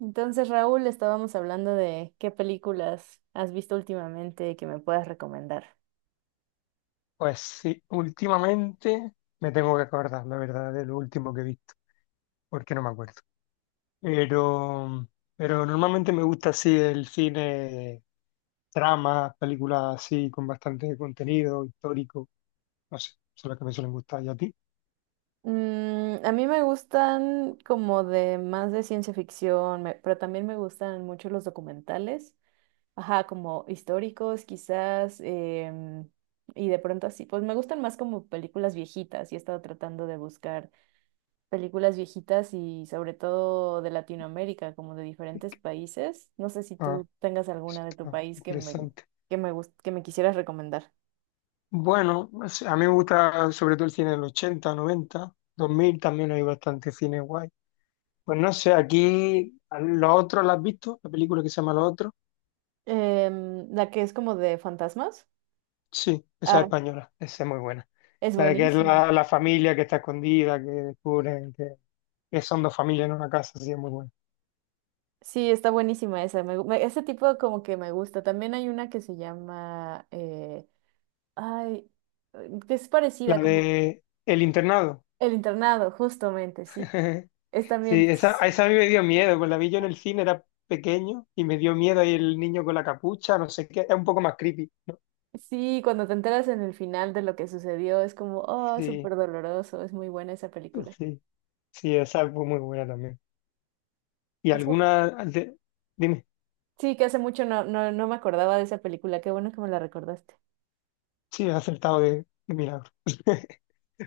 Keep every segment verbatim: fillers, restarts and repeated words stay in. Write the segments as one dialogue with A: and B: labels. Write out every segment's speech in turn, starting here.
A: Entonces, Raúl, estábamos hablando de qué películas has visto últimamente que me puedas recomendar.
B: Pues sí, últimamente me tengo que acordar, la verdad, de lo último que he visto, porque no me acuerdo. Pero, pero normalmente me gusta así el cine, tramas, películas así con bastante contenido histórico, no sé, son las que me suelen gustar. ¿Y a ti?
A: Mm, a mí me gustan como de más de ciencia ficción, me- pero también me gustan mucho los documentales, ajá, como históricos quizás, em, y de pronto así, pues me gustan más como películas viejitas y he estado tratando de buscar películas viejitas y sobre todo de Latinoamérica, como de
B: ¿Qué-
A: diferentes
B: qué?
A: países. No sé si
B: Ah,
A: tú tengas
B: eso
A: alguna de tu
B: está
A: país que me,
B: interesante.
A: que me, gust- que me quisieras recomendar.
B: Bueno, no, a mí me gusta sobre todo el cine del ochenta, noventa, dos mil, también hay bastante cine guay. Pues no sé, aquí a Los Otros, ¿la has visto? La película que se llama Los Otros.
A: Em, la que es como de fantasmas.
B: Sí, esa es
A: Ah,
B: española, esa es muy buena.
A: es
B: La de que es
A: buenísima.
B: la, la familia que está escondida, que descubren que, que son dos familias en una casa, sí, es muy buena.
A: Sí, está buenísima esa. Me gu- me- ese tipo como que me gusta. También hay una que se llama, eh, ay, eh, que es
B: La
A: parecida, como
B: de El Internado.
A: El Internado, justamente, sí. Es también.
B: Sí, esa, a esa a mí me dio miedo, pues la vi yo en el cine, era pequeño y me dio miedo ahí el niño con la capucha, no sé qué, es un poco más creepy, ¿no?
A: Sí, cuando te enteras en el final de lo que sucedió, es como, oh,
B: Sí.
A: súper doloroso, es muy buena esa película.
B: Sí, sí, esa fue muy buena también. ¿Y
A: Hace-
B: alguna? de- Dime,
A: Sí, que hace mucho no, no, no me acordaba de esa película, qué bueno que me la recordaste.
B: sí, he acertado de, de milagro.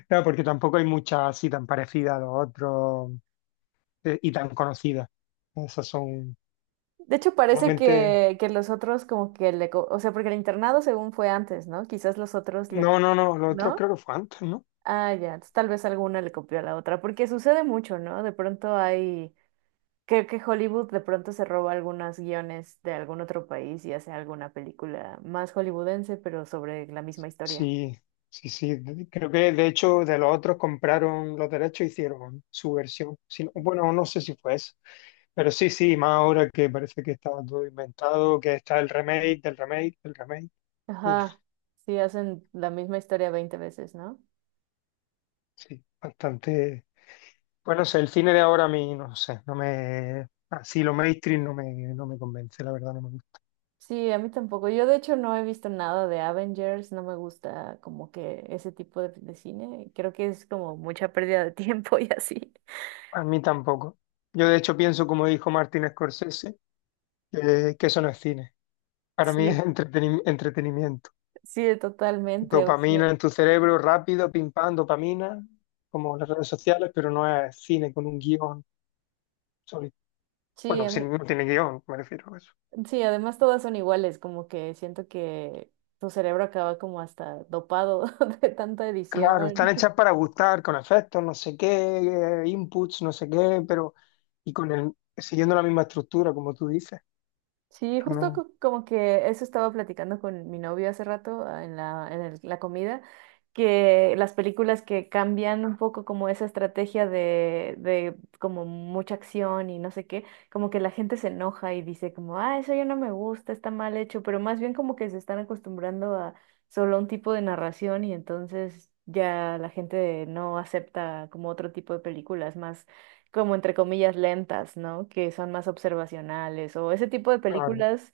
B: Claro, porque tampoco hay muchas así tan parecidas a Los Otros, eh, y tan conocidas. Esas son
A: De hecho, parece
B: normalmente.
A: que, que los otros como que le... co- o sea, porque el internado según fue antes, ¿no? Quizás los otros le...
B: No, no, no, Los Otros
A: ¿No?
B: creo que fue antes, ¿no?
A: Ah, ya, entonces tal vez alguna le copió a la otra, porque sucede mucho, ¿no? De pronto hay... Creo que Hollywood de pronto se roba algunos guiones de algún otro país y hace alguna película más hollywoodense, pero sobre la misma historia.
B: Sí, sí, sí. de- Creo que de hecho de Los Otros compraron los derechos e hicieron su versión. Si no- bueno, no sé si fue eso. Pero sí, sí, más ahora que parece que estaba todo inventado, que está el remake, del remake, del remake.
A: Ajá, sí, hacen la misma historia veinte veces, ¿no?
B: Sí, bastante. Bueno, sé, el cine de ahora a mí, no sé, no me. Así lo mainstream no me, no me convence, la verdad, no me gusta.
A: Sí, a mí tampoco. Yo de hecho no he visto nada de Avengers, no me gusta como que ese tipo de, de cine. Creo que es como mucha pérdida de tiempo y así.
B: A mí tampoco. Yo, de hecho, pienso, como dijo Martin Scorsese, que, que eso no es cine. Para mí
A: Sí,
B: es entreteni- entretenimiento.
A: sí, totalmente. O sea,
B: Dopamina en tu cerebro, rápido, pim pam, dopamina, como las redes sociales, pero no es cine con un guión sólido.
A: sí,
B: Bueno,
A: a
B: si
A: mí-
B: no tiene guión, me refiero a eso.
A: sí, además todas son iguales, como que siento que tu cerebro acaba como hasta dopado de tanta edición.
B: Claro, están hechas para gustar, con efectos, no sé qué, eh, inputs, no sé qué, pero y con el, siguiendo la misma estructura, como tú dices.
A: Sí,
B: Pero
A: justo
B: No,
A: co- como que eso estaba platicando con mi novio hace rato ah, en la, en el- la comida, que las películas que cambian un poco como esa estrategia de, de como mucha acción y no sé qué, como que la gente se enoja y dice como, ah, eso ya no me gusta, está mal hecho, pero más bien como que se están acostumbrando a solo un tipo de narración y entonces ya la gente no acepta como otro tipo de películas más como entre comillas lentas, ¿no? Que son más observacionales o ese tipo de
B: claro,
A: películas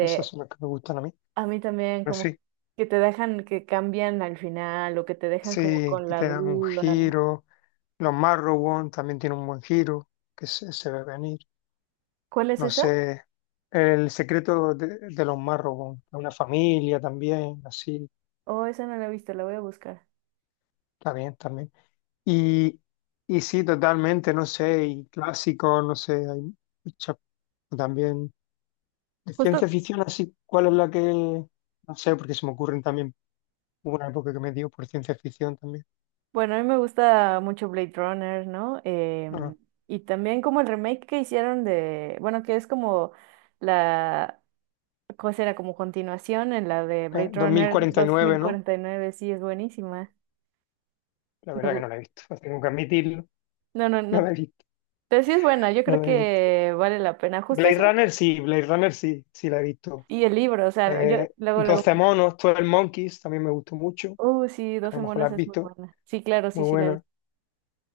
B: esas son las que me gustan a mí.
A: a mí también
B: Pero
A: como
B: sí,
A: que te dejan que cambian al final o que te dejan como
B: sí,
A: con
B: que
A: la
B: te dan un
A: duda.
B: giro. Los Marrowbone también tienen un buen giro, que se, se ve venir.
A: ¿Cuál es
B: No
A: esa?
B: sé, el secreto de, de los Marrowbone, una familia también, así,
A: Oh, esa no la he visto, la voy a buscar.
B: está bien también. Y, y sí, totalmente, no sé, y clásico, no sé, hay muchas también. De
A: Justo,
B: ciencia ficción, así, ¿cuál es la que...? No sé, porque se me ocurren también, hubo una época que me dio por ciencia ficción también.
A: bueno, a mí me gusta mucho Blade Runner, ¿no?
B: Ah,
A: Em, y también como el remake que hicieron de, bueno, que es como la, ¿cómo será? Como continuación en la de
B: eh,
A: Blade
B: dos mil
A: Runner
B: cuarenta y
A: dos
B: nueve,
A: mil
B: ¿no?
A: cuarenta y nueve. Sí, es buenísima.
B: La
A: Me,
B: verdad que
A: gu-
B: no la he visto, tengo que admitirlo,
A: No, no,
B: no la
A: no.
B: he visto,
A: Pero sí es buena, yo
B: no
A: creo
B: la he visto.
A: que vale la pena. Justo
B: Blade
A: eso.
B: Runner sí, Blade Runner sí, sí la he visto.
A: Y el libro, o sea, yo
B: Eh,
A: luego, luego,
B: doce monos, doce Monkeys, también me gustó mucho,
A: oh, sí,
B: que a
A: doce
B: lo mejor la
A: monos
B: has
A: es muy
B: visto,
A: buena. Sí, claro, sí,
B: muy
A: sí la vi.
B: buena.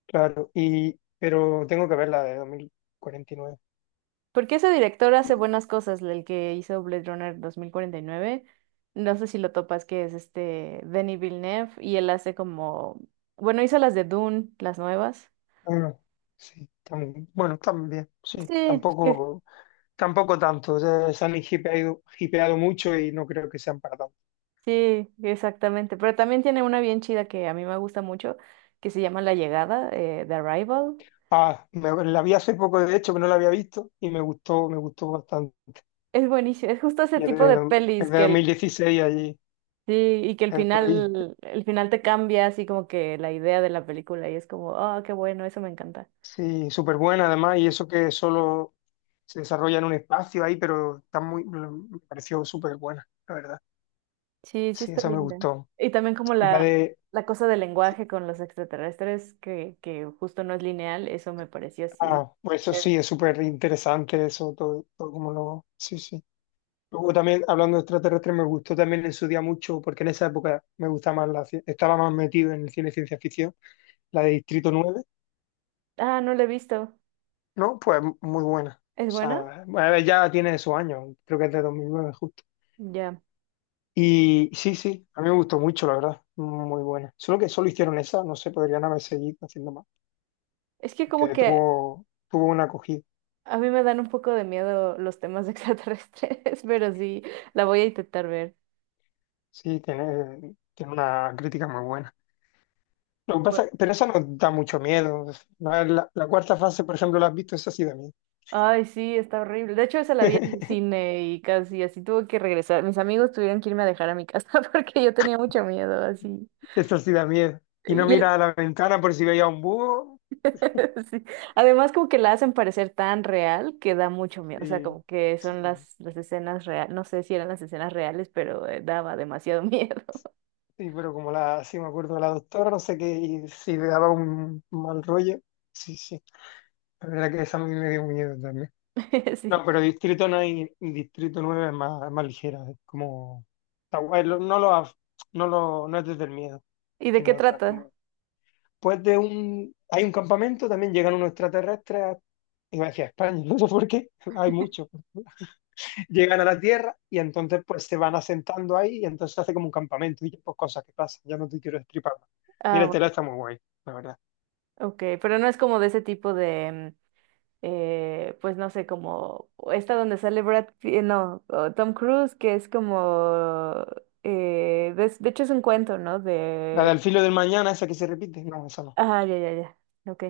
B: Claro, y pero tengo que ver la de dos mil cuarenta y nueve.
A: Porque ese director hace
B: Sí.
A: buenas cosas, el que hizo Blade Runner veinte cuarenta y nueve. No sé si lo topas, que es este Denis Villeneuve, y él hace como, bueno, hizo las de Dune, las nuevas.
B: Ah, sí, tam- bueno, también, sí,
A: Sí, sí,
B: tampoco, tampoco tanto. Ya se han hipeado, hipeado mucho y no creo que sean para tanto.
A: sí, exactamente. Pero también tiene una bien chida que a mí me gusta mucho, que se llama La Llegada, eh, The Arrival.
B: Ah, me- la vi hace poco, de hecho, que no la había visto y me gustó, me gustó bastante.
A: Es buenísimo, es justo ese
B: Y es
A: tipo de
B: de, es
A: pelis
B: de
A: que
B: dos mil
A: el,
B: dieciséis allí,
A: sí, y que el
B: es por ahí.
A: final, el final te cambia así como que la idea de la película y es como, ah qué bueno, eso me encanta.
B: Sí, súper buena además, y eso que solo se desarrolla en un espacio ahí, pero está muy, me pareció súper buena, la verdad.
A: Sí, sí
B: Sí,
A: está
B: esa me
A: linda.
B: gustó.
A: Y también como
B: La
A: la,
B: de,
A: la cosa del lenguaje con los extraterrestres, que, que justo no es lineal, eso me pareció así.
B: Ah, pues eso
A: Eh,
B: sí, es súper interesante eso, todo, todo como lo... Sí, sí. Luego también, hablando de extraterrestres, me gustó también en su día mucho, porque en esa época me gustaba más la... ci- estaba más metido en el cine de ciencia ficción, la de Distrito Nueve,
A: Ah, no la he visto.
B: ¿no? Pues muy buena. O
A: ¿Es buena?
B: sea, bueno, ya tiene sus años, creo que es de dos mil nueve justo.
A: Ya.
B: Y sí, sí, a mí me gustó mucho, la verdad, muy buena. Solo que solo hicieron esa, no sé, podrían haber seguido haciendo más,
A: Es que como
B: porque
A: que
B: tuvo, tuvo una acogida.
A: a mí me dan un poco de miedo los temas de extraterrestres, pero sí, la voy a intentar ver.
B: Sí, tiene, tiene una crítica muy buena. Lo que pasa, pero esa nos da mucho miedo. La, la- La cuarta fase, por ejemplo, ¿la has visto? Esa sí da miedo.
A: Ay, sí, está horrible. De hecho, esa la vi en el cine y casi así tuve que regresar. Mis amigos tuvieron que irme a dejar a mi casa porque yo tenía mucho miedo, así.
B: Esa sí da miedo. Y no
A: Y
B: mira
A: e-
B: a la ventana por si veía un búho.
A: sí. Además, como que la hacen parecer tan real que da mucho miedo. O sea,
B: Sí,
A: como que son
B: sí,
A: las, las escenas reales. No sé si eran las escenas reales, pero eh, daba demasiado miedo.
B: sí, pero como la, sí me acuerdo de la doctora, no sé qué, y si le daba un mal rollo. Sí, sí. La verdad que esa a mí me dio miedo también. No,
A: Sí.
B: pero Distrito no hay, Distrito Nueve es más, es más ligera, es como, está guay, lo- no lo, af- no lo, no es desde el miedo,
A: ¿Y de qué
B: tiene otra,
A: trata?
B: como después de un, hay un campamento, también llegan unos extraterrestres, a- iba a decir a España, no sé por qué, hay muchos. Llegan a la Tierra y entonces pues se van asentando ahí y entonces se hace como un campamento y pues cosas que pasan, ya no te quiero destripar más.
A: Ah,
B: Míratela,
A: bueno,
B: está muy guay, la verdad.
A: ok. Pero no es como de ese tipo de. Mm, eh, pues no sé, como esta donde sale Brad Pitt, eh, no, o Tom Cruise, que es como, eh, de, de hecho es un cuento, ¿no?
B: La
A: De,
B: del filo del mañana, esa que se repite, no, esa no.
A: ah, ya, ya, ya, ok.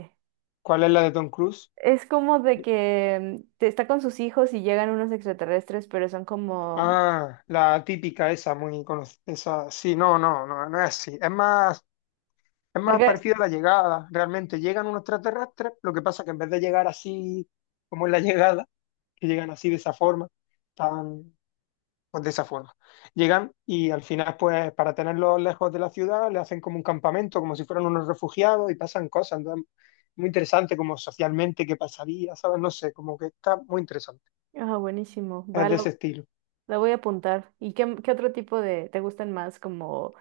B: ¿Cuál es la de Tom Cruise?
A: Es como de que mm, te- está con sus hijos y llegan unos extraterrestres, pero son como,
B: Ah, la típica esa, muy conocida, esa, sí, no, no, no, no es así, es más es
A: la
B: más
A: que-
B: parecido a La Llegada, realmente. Llegan unos extraterrestres, lo que pasa que en vez de llegar así como en la llegada, que llegan así de esa forma, tan, pues de esa forma. Llegan y al final, pues para tenerlos lejos de la ciudad, le hacen como un campamento, como si fueran unos refugiados y pasan cosas. Entonces, muy interesante, como socialmente, qué pasaría, ¿sabes? No sé, como que está muy interesante.
A: ah, buenísimo,
B: Es
A: va,
B: de ese
A: lo,
B: estilo.
A: la voy a apuntar. ¿Y qué, qué otro tipo de, te gustan más? Como,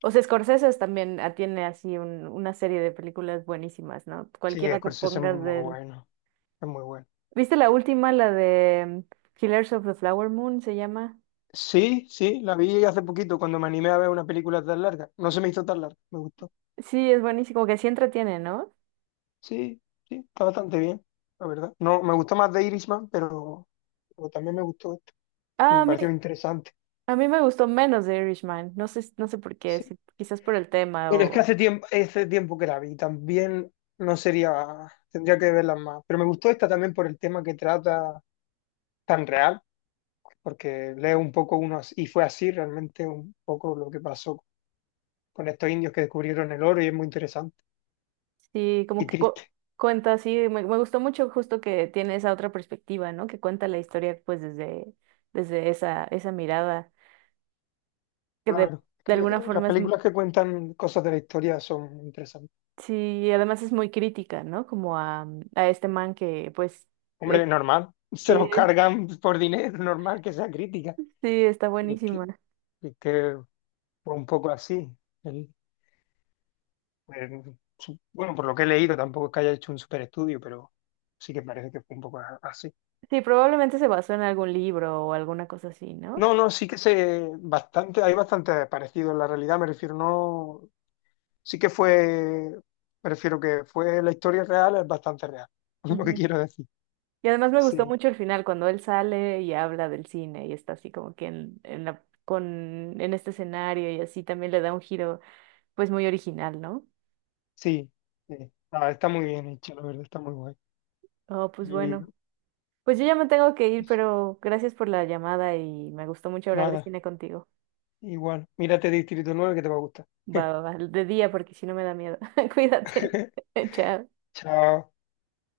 A: o sea, Scorsese también ah, tiene así un- una serie de películas buenísimas, ¿no?
B: Sí,
A: Cualquiera que
B: Scorsese es
A: pongas
B: muy
A: de él.
B: bueno, es muy bueno.
A: ¿Viste la última, la de Killers of the Flower Moon se llama?
B: Sí, sí, la vi hace poquito cuando me animé a ver una película tan larga. No se me hizo tan larga, me gustó.
A: Sí, es buenísimo, como que sí entretiene, ¿no?
B: Sí, sí, está bastante bien, la verdad. No, me gustó más de Irishman, pero, pero también me gustó esto.
A: Ah, a
B: Me
A: mí,
B: pareció interesante.
A: a mí me gustó menos de Irishman, no sé, no sé por qué,
B: Sí.
A: si- quizás por el tema
B: Bueno, es que
A: o
B: hace tiempo, hace tiempo que la vi. También no sería, tendría que verlas más. Pero me gustó esta también por el tema que trata tan real, porque leo un poco unos, y fue así realmente un poco lo que pasó con estos indios que descubrieron el oro y es muy interesante
A: sí, como
B: y
A: que cu-
B: triste.
A: cuenta, sí, me, me gustó mucho justo que tiene esa otra perspectiva, ¿no? Que cuenta la historia pues desde, desde esa, esa mirada, que de,
B: Claro.
A: de alguna
B: Eh, las
A: forma es, m-
B: películas que cuentan cosas de la historia son interesantes.
A: sí, y además es muy crítica, ¿no? Como a, a este man que pues,
B: Hombre,
A: eh,
B: normal, se
A: sí,
B: los cargan por dinero, normal que sea crítica.
A: sí, está
B: Y es que,
A: buenísima.
B: es que fue un poco así. Él, pues, su- bueno, por lo que he leído, tampoco es que haya hecho un super estudio, pero sí que parece que fue un poco a- así.
A: Sí, probablemente se basó en algún libro o alguna cosa así, ¿no?
B: No, no, sí que se bastante, hay bastante parecido en la realidad, me refiero, no, sí que fue, me refiero que fue la historia real, es bastante real, es lo que
A: Ujú.
B: quiero decir.
A: Y además me gustó
B: Sí,
A: mucho el final, cuando él sale y habla del cine y está así como que en, en la, con, en este escenario y así también le da un giro pues muy original, ¿no?
B: sí, sí. Ah, está muy bien hecho, la verdad, está muy guay.
A: Oh, pues
B: Y
A: bueno. Pues yo ya me tengo que ir, pero gracias por la llamada y me gustó mucho hablar de
B: nada.
A: cine contigo.
B: Igual, mírate Distrito nueve, que te va a gustar.
A: Va, va, va, de día porque si no me da miedo. Cuídate. Chao.
B: Chao.